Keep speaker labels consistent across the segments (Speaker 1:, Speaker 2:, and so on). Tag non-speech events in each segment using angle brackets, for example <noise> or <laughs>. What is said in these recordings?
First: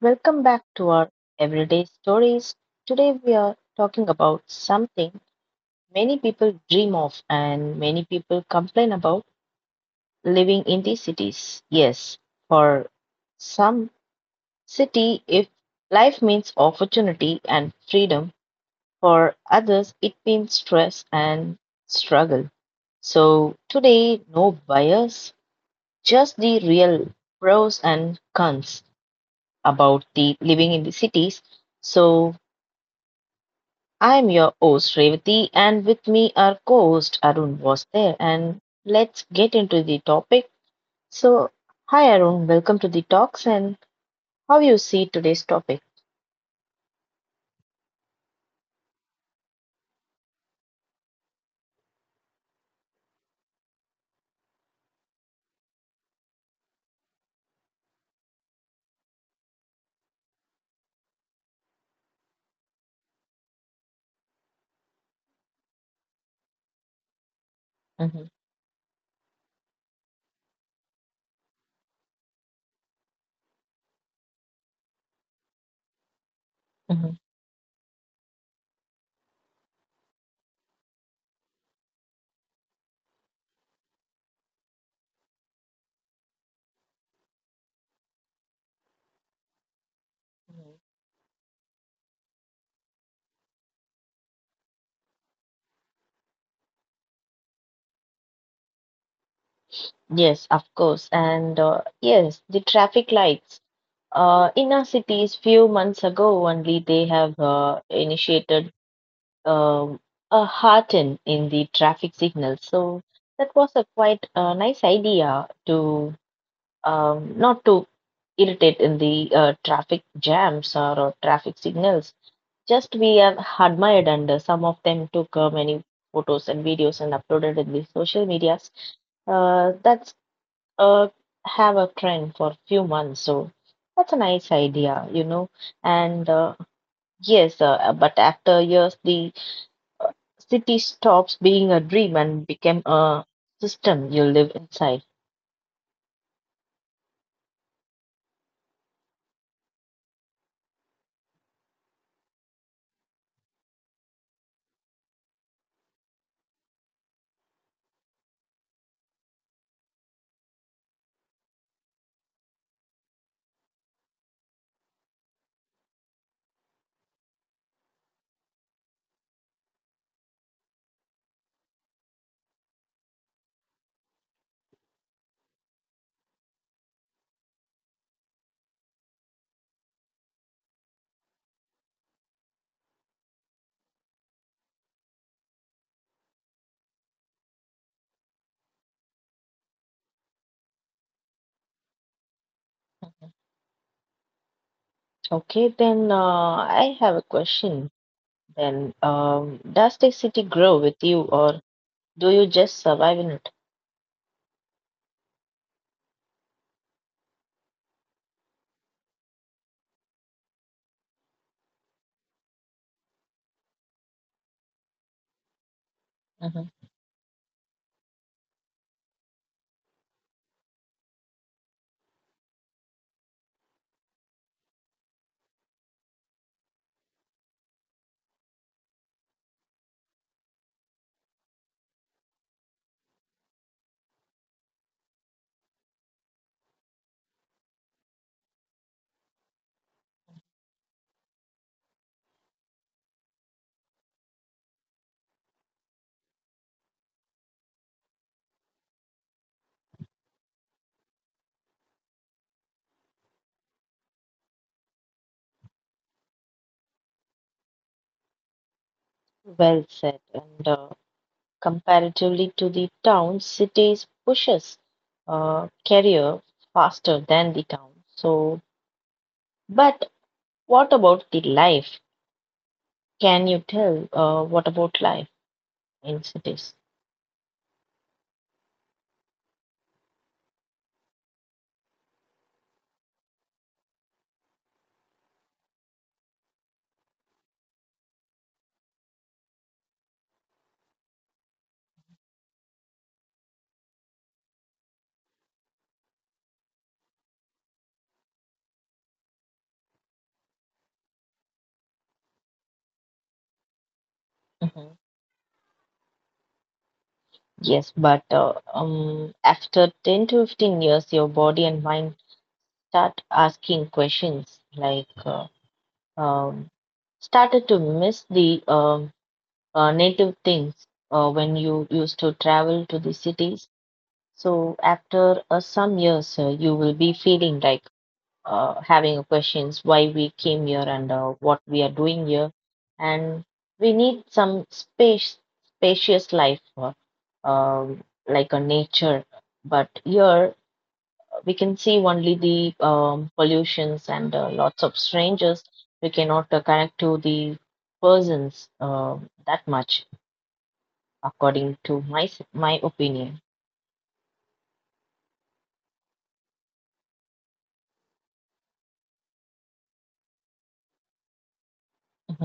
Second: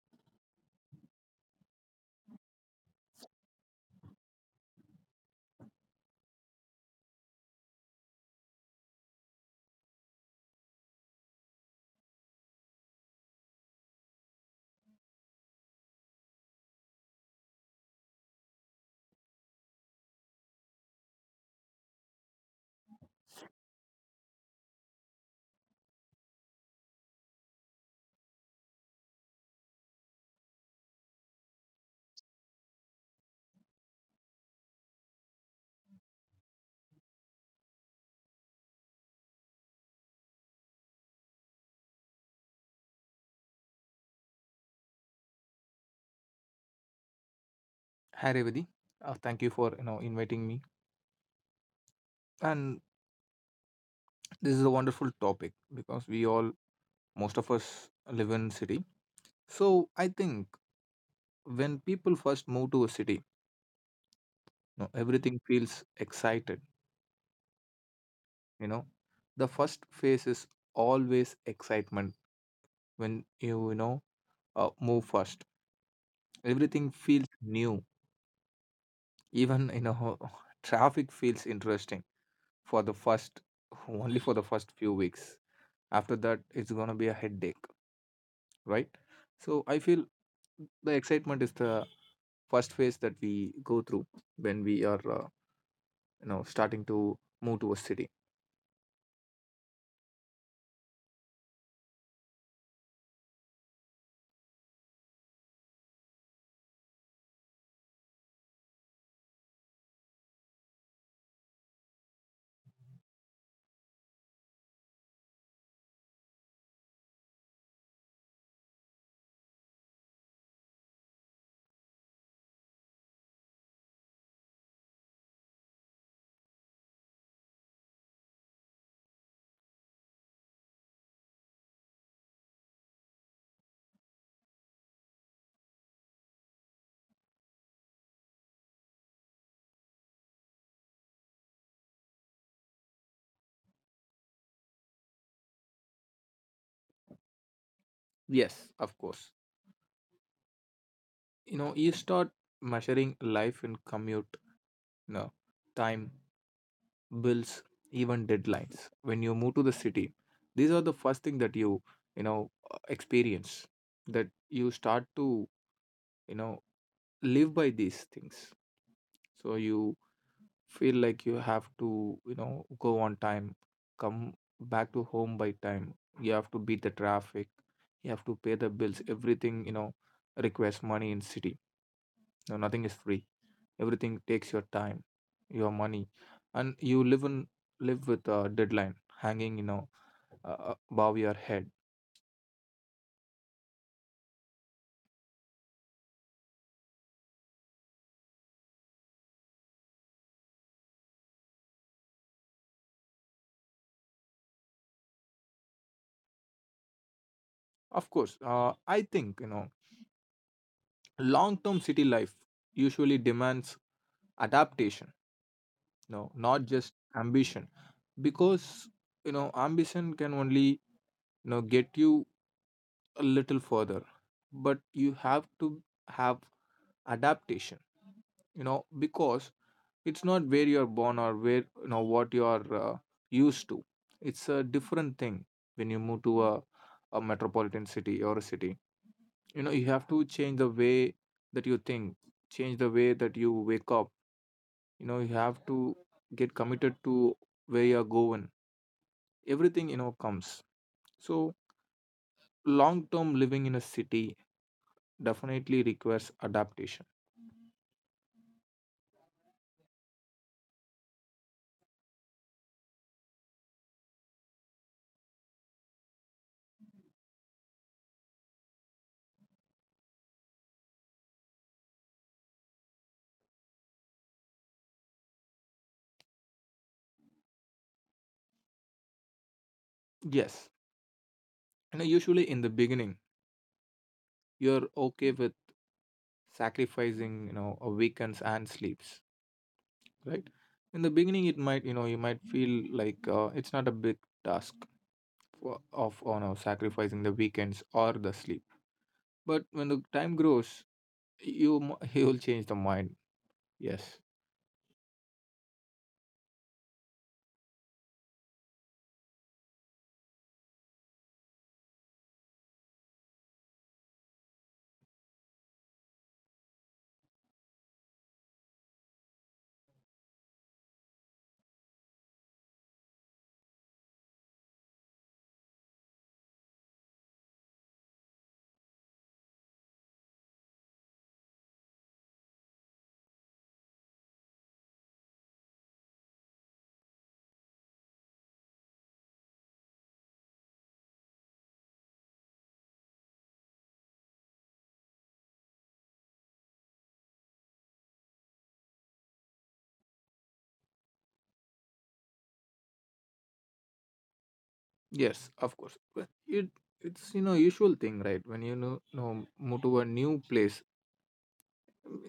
Speaker 1: Welcome back to our Everyday Stories. Today we are talking about something many people dream of and many people complain about: living in the cities. Yes, for some city if life means opportunity and freedom; for others it means stress and struggle. So today, no bias, just the real pros and cons about the living in the cities. So I'm your host Revati, and with me our co-host Arun was there. And let's get into the topic. So, hi Arun, welcome to the talks. And how you see today's topic?
Speaker 2: Hi Revati, thank you for inviting me. And this is a wonderful topic because most of us, live in city. So I think when people first move to a city, you know, everything feels excited.
Speaker 1: hmm
Speaker 2: You know, the first phase is always excitement when you know move first. Everything
Speaker 1: hmm
Speaker 2: feels new. Even you know <laughs> traffic feels interesting for the first <laughs> only for the first few weeks. After that, it's gonna be a headache, right? So I feel the excitement is the first phase that we go through when we are you know starting to move to a city.
Speaker 1: Yes, of course. And yes, the traffic lights. In our cities, few months ago only, they have initiated um a hearten in the traffic signals. So that was a quite nice idea to not to irritate in the traffic jams or traffic signals. Just we have admired, and some of them took many photos and videos and uploaded in the social medias. That's uh, have a friend for few months. So that's a nice idea, you know. And yes, but after years, the city stops being a dream and became a system you live inside.
Speaker 2: Yes, of course. You know, you start measuring life in commute, you know, time, bills, even deadlines. When you move to the city, these are the first thing that you know experience, that you start to you know live by these things. So you feel like you have to you know go on time, come back to home by time, you have to beat the traffic, you have to pay the bills, everything you know requires money in city, no nothing is free, everything takes your time, your money, and you live in live with a deadline hanging you know above your head.
Speaker 1: Okay, then I have a question. Then, does the city grow with you, or do you just survive in it?
Speaker 2: Of course, I think you know long term city life usually demands adaptation, no
Speaker 1: Mhm.
Speaker 2: not just ambition, because you know ambition can only you know get you a little further, but you have to have adaptation, you know, because it's not where you're born or where you know what you're used to. It's a different thing when you move to a metropolitan city or a city. You know you have to change the way that you think, change the way that you wake up, you know you have to get committed to where you're going, everything you know comes. So long term living in a city definitely requires adaptation.
Speaker 1: Well said. And comparatively to the town, cities pushes career faster than the town. So, but what about the life? Can you tell what about life in cities?
Speaker 2: Yes, you know usually in the beginning you're okay with sacrificing you know a weekends and sleeps, right? In the beginning it might you know you might feel like it's not a big task of you know sacrificing the weekends or the sleep, but when the time grows, <laughs> you'll change the mind, yes.
Speaker 1: hmm Yes, but after 10 to 15 years, your body and mind start asking questions like um, started to miss the native things when you used to travel to the cities. So after some years, you will be feeling like having a questions why we came here and what we are doing here, and we need some space, spacious life, like a nature. But here we can see only the pollutions and lots of strangers. We cannot connect to the persons that much, according to my opinion.
Speaker 2: Yes, of course, but it's you know usual thing, right? When you know move to a new place,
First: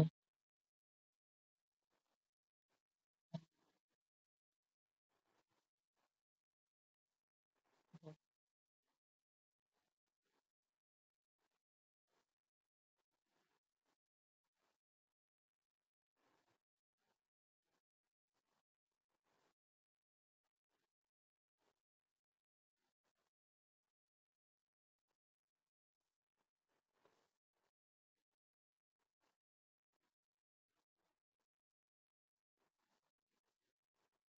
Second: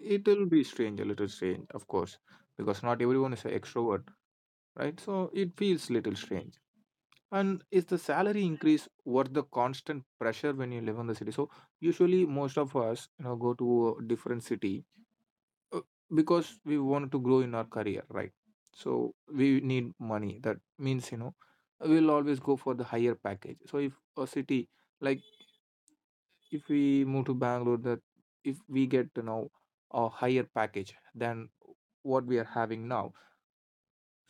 Speaker 2: it'll be strange, a little strange, of course, because not everyone is an extrovert, right? So it feels little strange. And is the salary increase worth the constant pressure when you live in the city? So usually most of us, you know, go to a different city uh, because we want to grow in our career, right? So we need money. That means, you know, we'll always go for the higher package. So if a city, like if we move to Bangalore, that if we get to know a higher package than what we are having now,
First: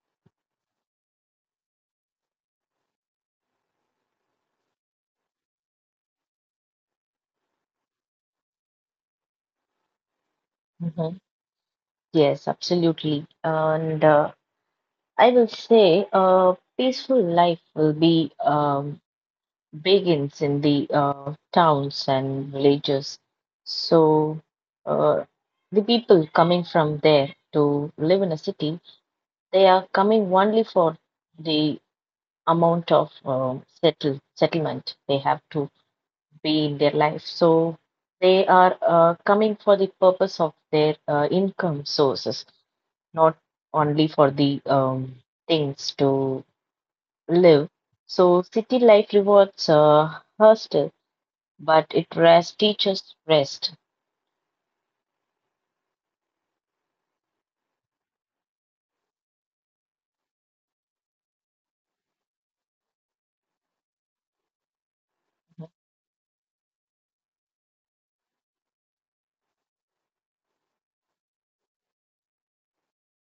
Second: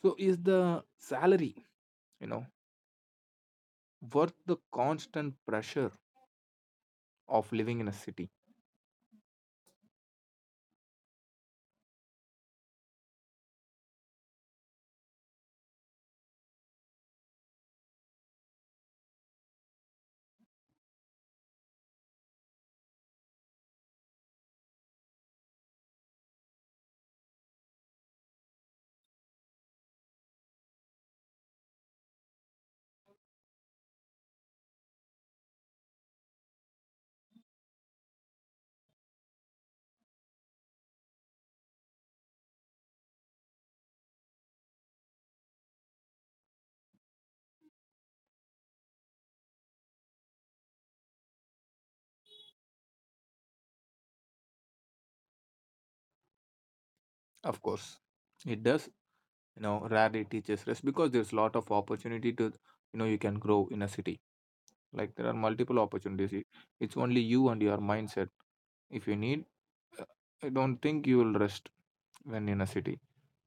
Speaker 2: so is the salary, you know, worth the constant pressure of living in a city?
Speaker 1: Mhm. Yes, absolutely. And I will say a peaceful life will be begins in the towns and villages. So uh, the people coming from there to live in a city, they are coming only for the amount of settlement they have to be in their life. So they are coming for the purpose of their income sources, not only for the things to live. So city life rewards hustle, but it rest teaches rest.
Speaker 2: Of course, it does. You know, rarely teaches rest because there's a lot of opportunity to, you know, you can grow in a city. Like there are multiple opportunities. It's only you and your mindset. If you need, uh, I don't think you will rest when in a city,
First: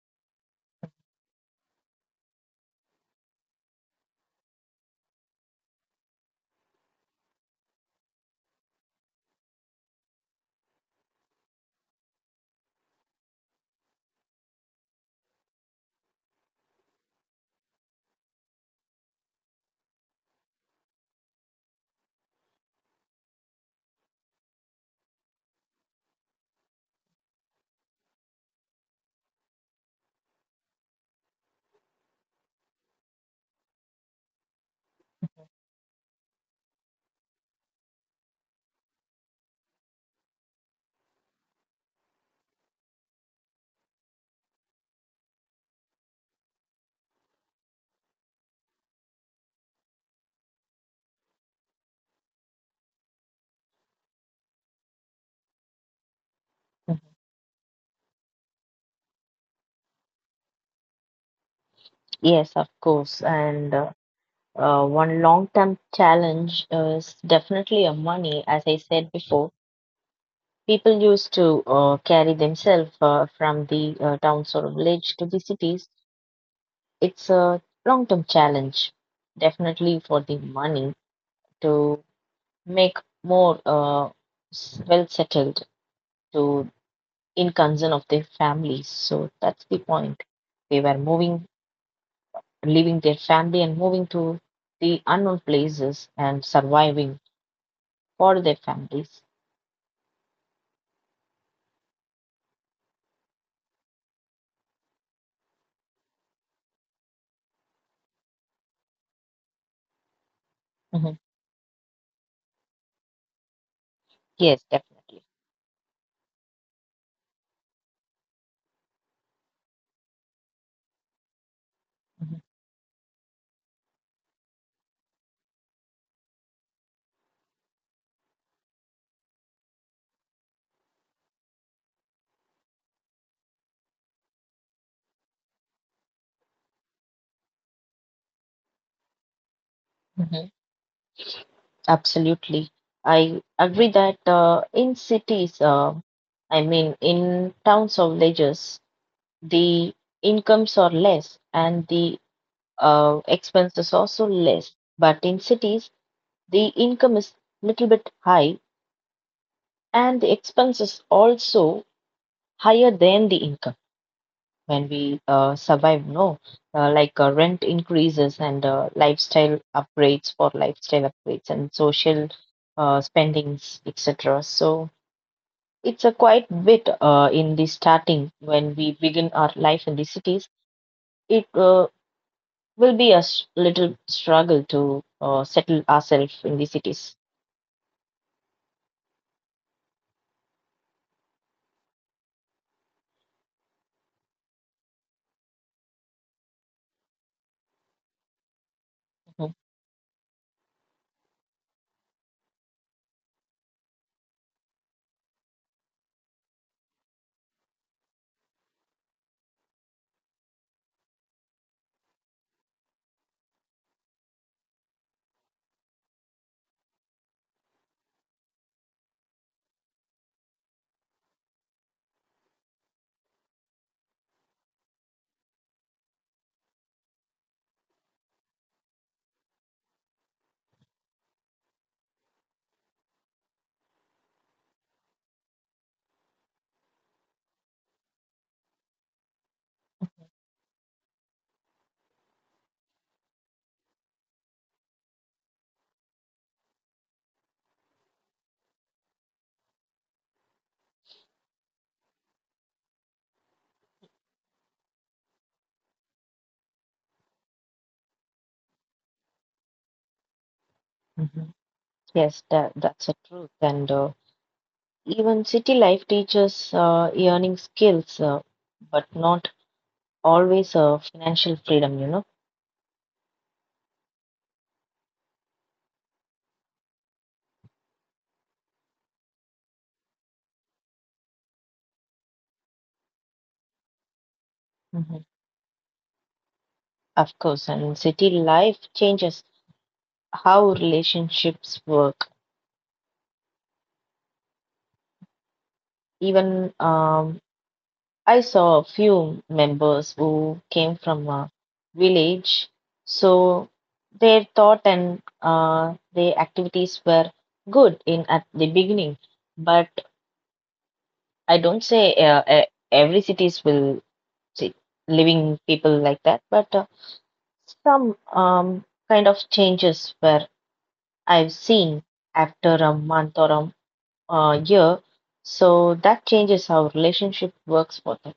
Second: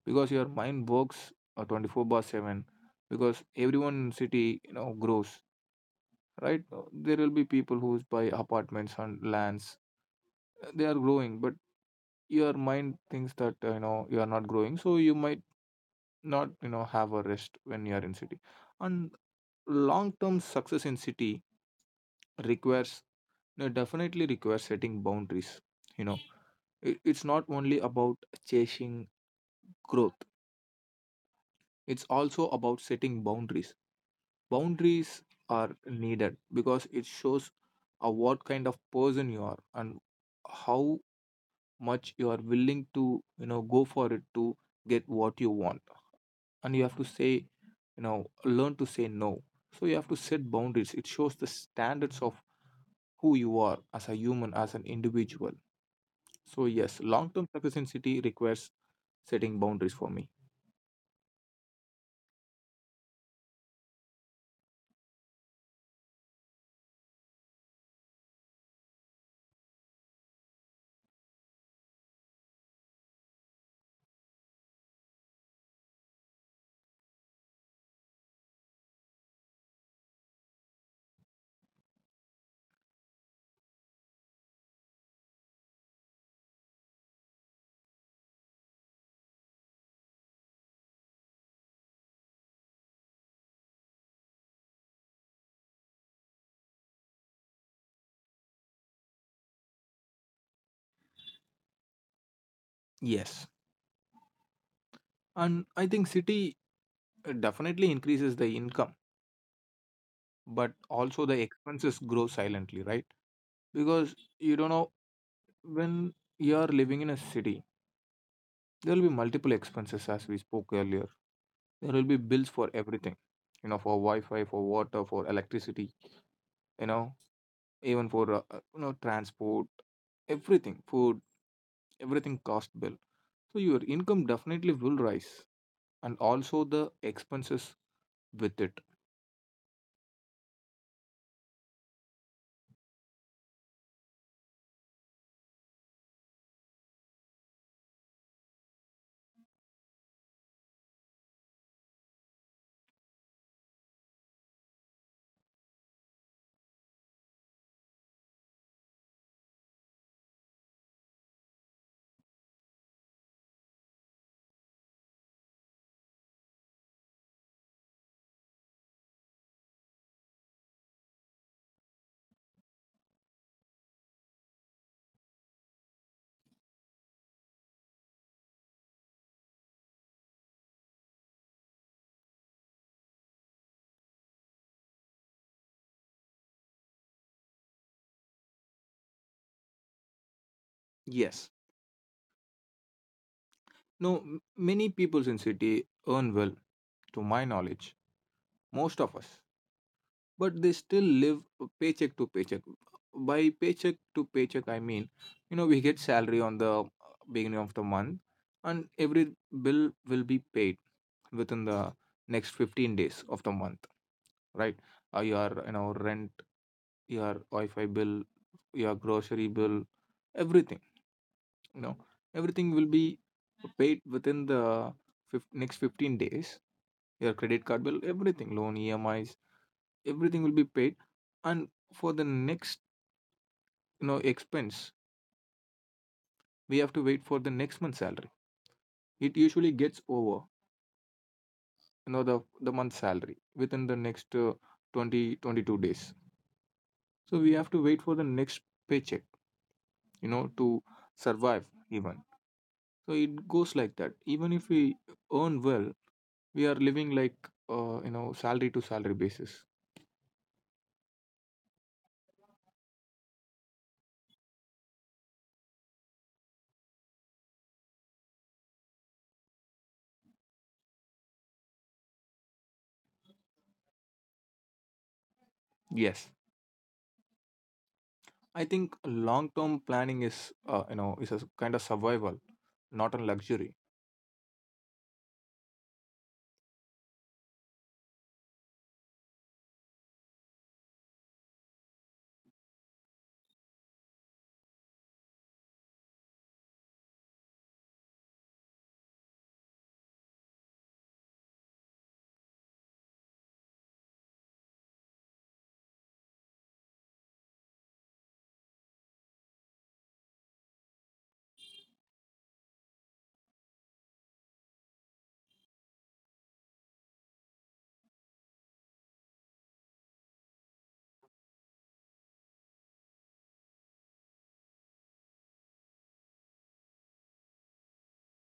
Speaker 2: because your mind works 24 bar 7, because everyone in city you know grows, right? There will be people who buy apartments and lands. They are growing but your mind thinks that you know you are not growing, so you might not you know have a rest when you are in city. And long term success in city requires definitely requires setting boundaries, you know. It's not only about chasing growth, it's also about setting boundaries. Boundaries are needed because it shows what kind of person you are and how much you are willing to you know go for it to get what you want, and you have to say you know learn to say no. So you have to set boundaries, it shows the standards of who you are as a human, as an individual. So yes,
Speaker 1: Mhm.
Speaker 2: long term success in city requires setting boundaries for me.
Speaker 1: Yes, of course. And one long-term challenge is definitely a money. As I said before, people used to carry themselves from the towns or village to the cities. It's a long-term challenge, definitely for the money to make more well settled to in concern of their families. So that's the point. They were moving, leaving their family and moving to the unknown places and surviving for their families.
Speaker 2: Yes, and I think city definitely increases the income, but
Speaker 1: Mhm.
Speaker 2: also the expenses grow silently, right? Because you
Speaker 1: Yes,
Speaker 2: don't know,
Speaker 1: definitely.
Speaker 2: when you are living in a city, there will be multiple expenses as we spoke earlier. There will be
Speaker 1: Mhm.
Speaker 2: bills for everything, you know, for Wi-Fi, for water, for electricity, you know, even for you know transport, everything, food, everything cost bill. So your income definitely will rise, and also the expenses with it.
Speaker 1: Mhm. Absolutely. I agree that in cities, I mean, in towns or villages, the incomes are less and the expense is also less. But in cities, the income is little bit high and the expense is also higher than the income when we survive. No, like rent increases and lifestyle upgrades and social spendings, etc. So it's a quite bit in the starting when we begin our life in the cities. It will be a little struggle to settle ourselves in the cities.
Speaker 2: Yes, no, many peoples in city earn well, to my knowledge, most of us,
Speaker 1: Mhm.
Speaker 2: but they still live paycheck to paycheck. By paycheck to paycheck, I mean, you know, we get salary on the beginning of the month, and every bill will be paid within the next 15 days of the month, right? Your you know rent, your Wi-Fi bill, your grocery bill, everything. You know, everything will be paid within the next 15 days. Your credit card bill, everything, loan, EMIs, everything will be paid, and for the next you know expense we have to wait for the next month's salary. It usually gets over you know the month's salary within the next 20 22 days, so we have to wait for the next paycheck you know to survive even. So it goes like that even if we earn well, we are living like you know salary to salary basis.
Speaker 1: Mhm. Yes, that's a truth. And even city life teaches earning skills, but not always financial freedom, you know.
Speaker 2: Yes, I think long term planning is you know is a kind of survival, not a luxury.
Speaker 1: Mhm. Of course, and city life changes how relationships work. Even I saw a few members who came from a village, so their thought and their activities were good in at the beginning. But I don't say every cities will see living people like that, but some kind of changes where I've seen after a month or a year. So that changes how relationship works for them.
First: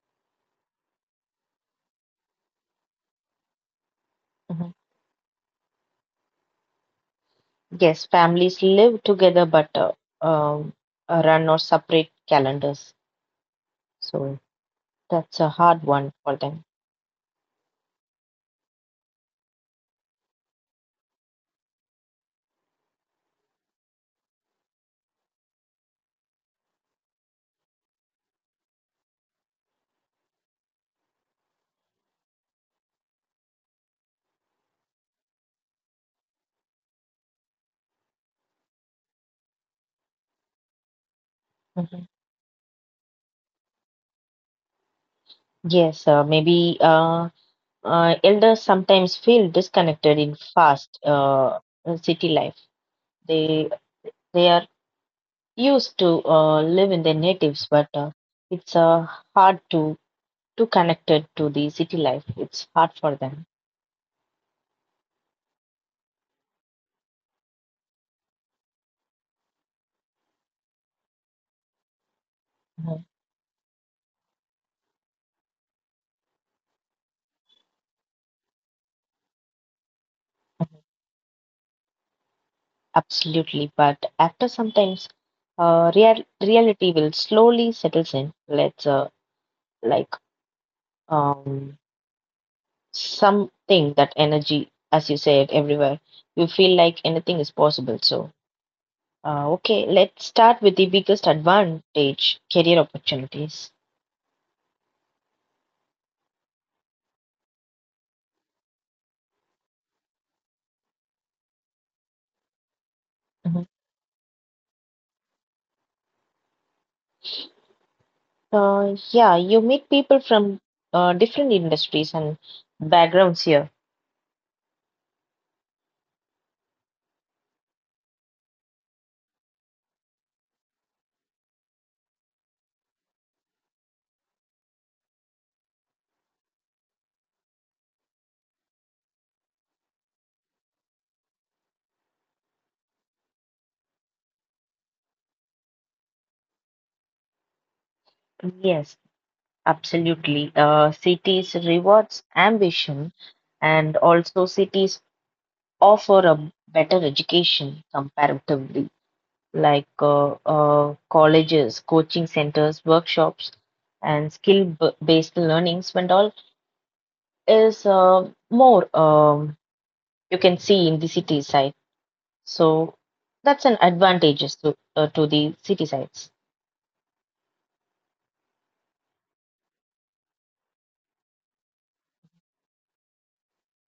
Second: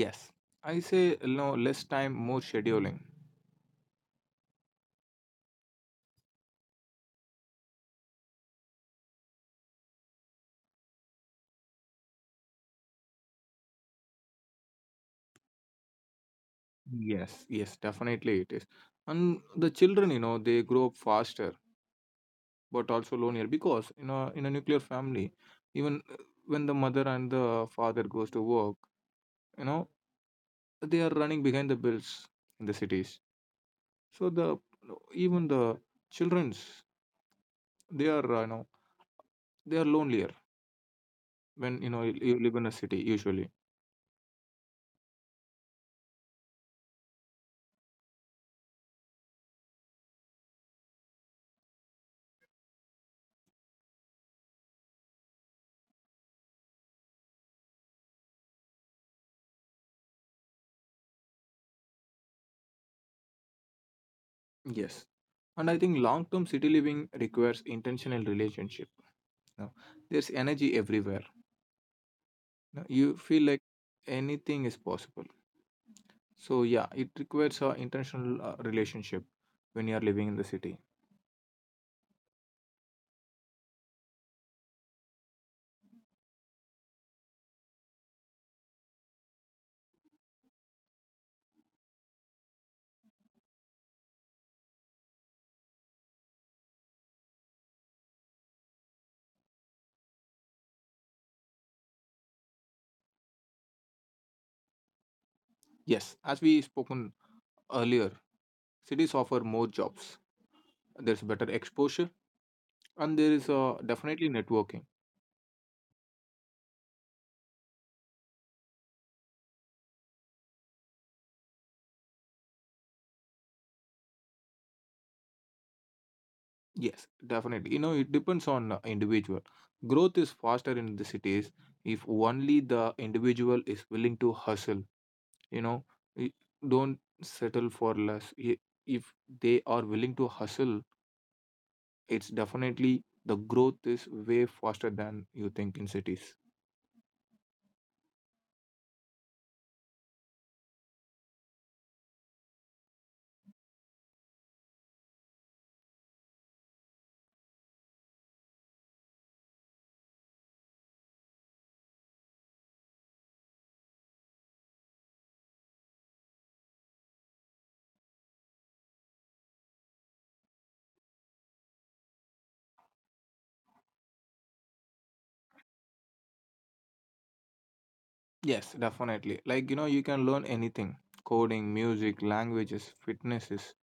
Speaker 2: Yes, I say you know less time, more scheduling.
Speaker 1: Mm-hmm. Yes, families live together but um, run or separate calendars. So that's a hard one for them.
Speaker 2: Yes, yes, definitely it is. And the children, you know, they grow up faster but also lonelier because you know in a nuclear family, even when the mother and the father goes to work, you know, they are running behind the bills in the cities. So the children's, they are you know they are lonelier when you
Speaker 1: Mhm.
Speaker 2: know you live in a city usually.
Speaker 1: Yes, maybe elders sometimes feel disconnected in fast city life. They they are used to live in their natives, but it's hard to connected to the city life. It's hard for them.
Speaker 2: Yes. And I think long-term city living requires intentional relationship. You know. There's energy everywhere. No,
Speaker 1: Mhm.
Speaker 2: you feel like anything is possible. So yeah, it requires a international relationship when you are living in the city.
Speaker 1: Absolutely, but after sometimes, real reality will slowly settles in. Let's like um something that energy, as you said, everywhere. You feel like anything is possible. So, okay, let's start with the biggest advantage: career opportunities.
Speaker 2: Yes, as we spoken earlier, cities offer more jobs. There's better exposure, and there is
Speaker 1: Mhm.
Speaker 2: definitely networking.
Speaker 1: Yeah, you meet people from different industries and backgrounds here.
Speaker 2: Yes, definitely. You know, it depends on individual. Growth is faster in the cities if only the individual is willing to hustle. You know, y- don't settle for less. If they are willing to hustle, it's definitely the growth is way faster than you think in cities.
Speaker 1: Yes, absolutely. Cities rewards ambition, and also cities offer a better education comparatively, like colleges, coaching centers, workshops, and skill-based learnings, and all is more you can see in the city side. So that's an advantages to the city sides.
Speaker 2: Yes, definitely. Like, you know, you can learn anything, coding, music, languages, fitnesses.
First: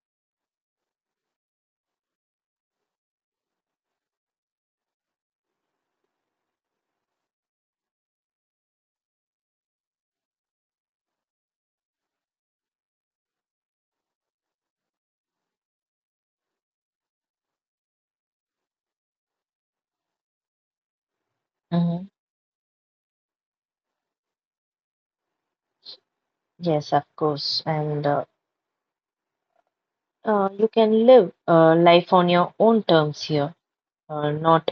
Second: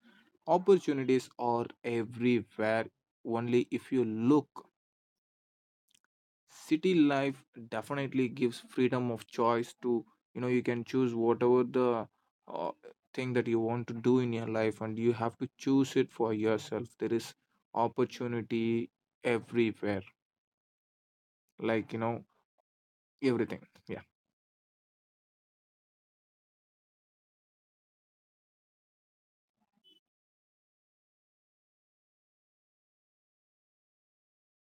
Speaker 2: Opportunities are everywhere. Only if you look, city life definitely gives freedom of choice to, you know, you can choose whatever the uh, thing that you want to do in your life and you have to choose it for yourself. There is opportunity everywhere. Like,
Speaker 1: hmm
Speaker 2: you know, everything. Yeah,
Speaker 1: Yes, of course. And you can live life on your own terms here. Not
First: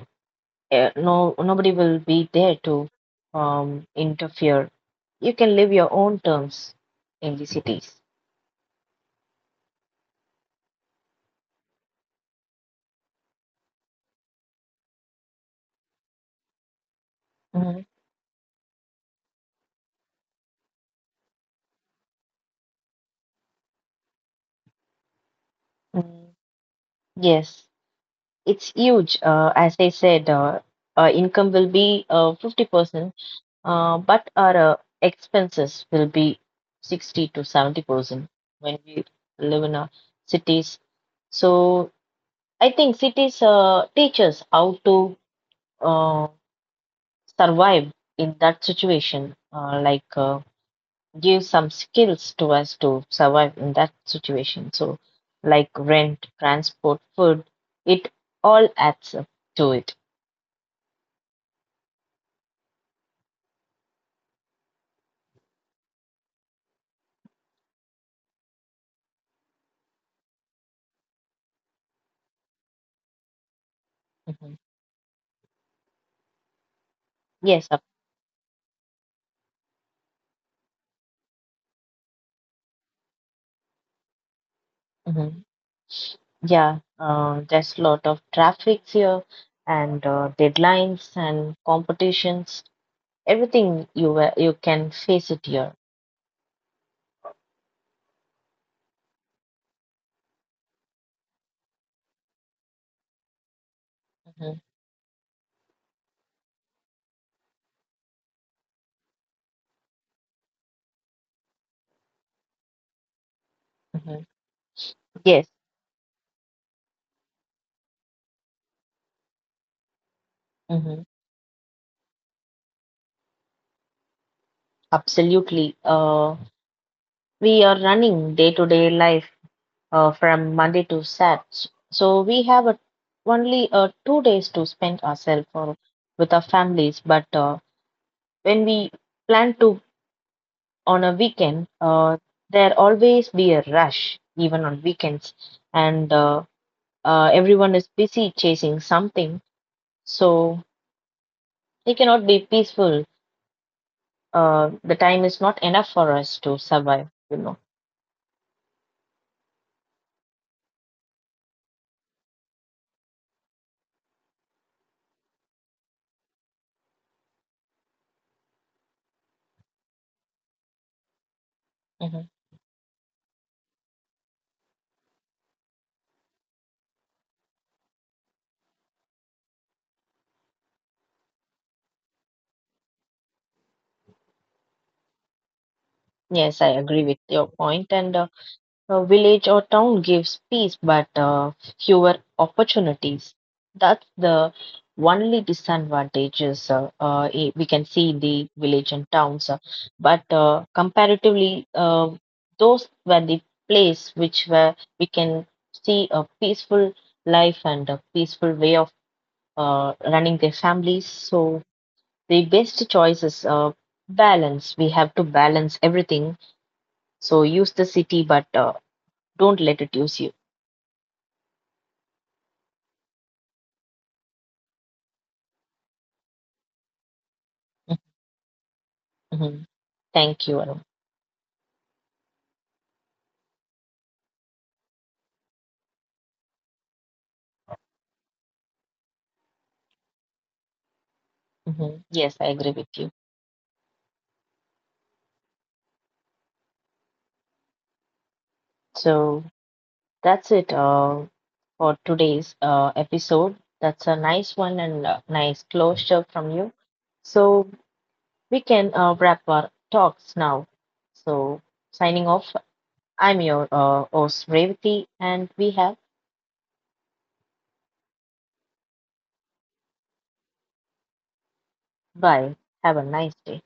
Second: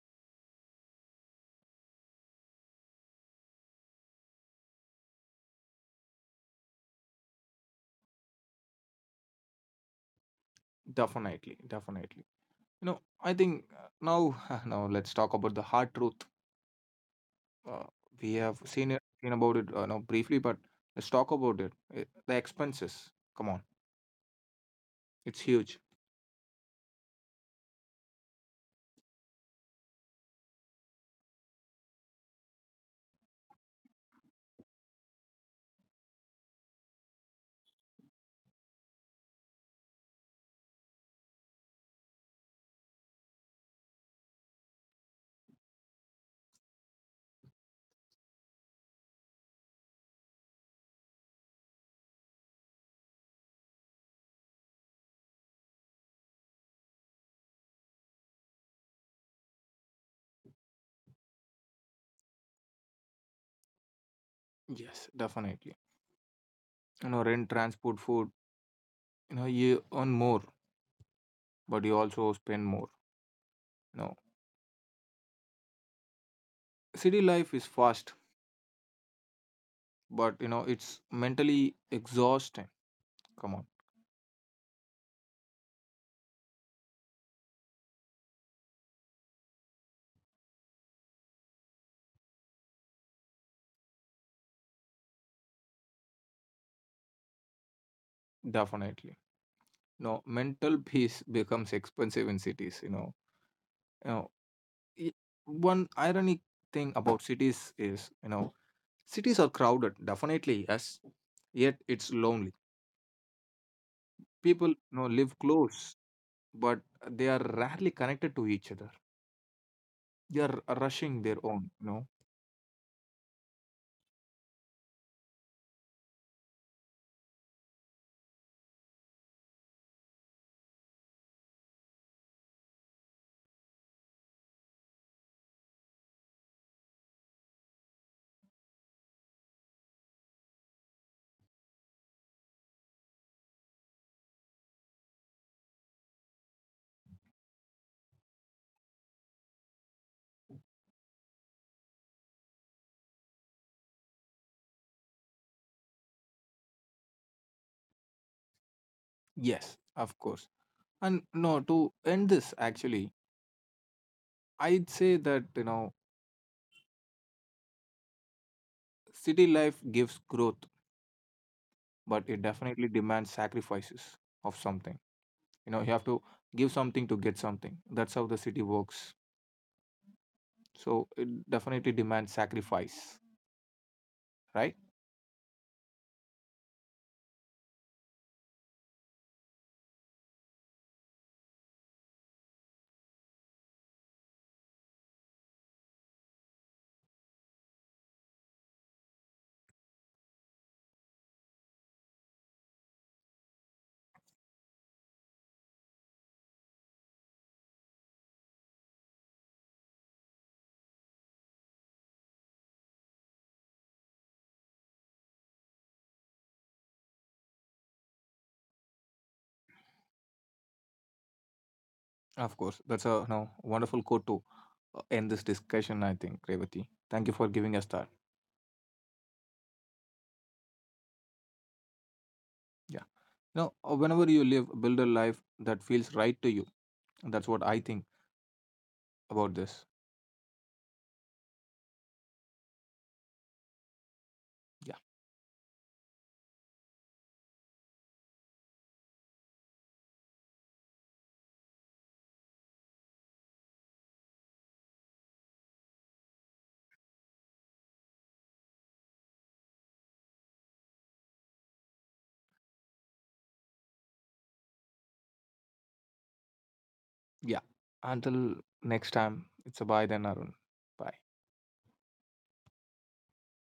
Speaker 1: no nobody will be there to interfere. You can live your own terms in the cities.
Speaker 2: definitely, definitely. You know, I think now <laughs> now let's talk about the hard truth. Uh,
Speaker 1: Mhm.
Speaker 2: we have seen about it, now briefly, but let's talk about it. The expenses. Come on, it's huge.
Speaker 1: Mm, yes, it's huge. As I said, income will be 50%, but our expenses will be 60 to 70% when we live in our cities. So I think cities teach us how to uh, survive in that situation, like give some skills to us to survive in that situation. So, like rent, transport, food, it all adds up to it.
Speaker 2: Yes, definitely. You know, rent, transport, food. You know, you earn more, but you also spend more. You know,
Speaker 1: Mhm.
Speaker 2: city life is
Speaker 1: Yes,
Speaker 2: fast, but you know it's mentally exhausting. Come on,
Speaker 1: mhm. Yeah, there's a lot of traffic here and deadlines and competitions. Everything you can face it here.
Speaker 2: definitely. No, mental <laughs> peace becomes expensive in cities. You know,
Speaker 1: Mhm,
Speaker 2: i- one ironic thing about cities is you know cities are crowded, definitely yes, yet it's lonely,
Speaker 1: mhm.
Speaker 2: people you know live
Speaker 1: Yes,
Speaker 2: close, but they are rarely connected to each other, they are
Speaker 1: mhm,
Speaker 2: rushing their own you know.
Speaker 1: absolutely. We are running day-to-day life from Monday to Sat, so we have a, only 2 days to spend ourselves or with our families. But when we plan to on a weekend, there always be a rush, even on weekends, and everyone is busy chasing something, so they cannot be peaceful. The time is not enough for us to survive, you know.
Speaker 2: Yes, of course, and no, to end this actually I'd say that you know city life gives growth, but
Speaker 1: Mhm.
Speaker 2: it definitely demands sacrifices of something, you know you have to give something to get something, that's how the city works. So it definitely demands sacrifice, right?
Speaker 1: Yes, I agree with your point, and a village or town gives peace but fewer opportunities. That's the only disadvantages we can see in the village and towns. But comparatively, those were the place which where we can see a peaceful life and a peaceful way of running their families. So the best choice is balance. We have to balance everything. So use the city, but don't let it use you.
Speaker 2: Of course. That's a no, wonderful quote to end this discussion, I think, Revati. Thank you for giving us that.
Speaker 1: hmm Thank you, Arun.
Speaker 2: Yeah. Now, whenever you live, build a life that feels right to you. That's what I think about this.
Speaker 1: Yes, I agree with you.
Speaker 2: Yeah.
Speaker 1: So that's it for today's episode. That's a nice one and a nice closure from you. So we can wrap our talks now. So signing off, I'm your host, Revati, and we have
Speaker 2: Yeah. Until next time, it's a bye then, Arun. Bye.
Speaker 1: bye. Have a nice day.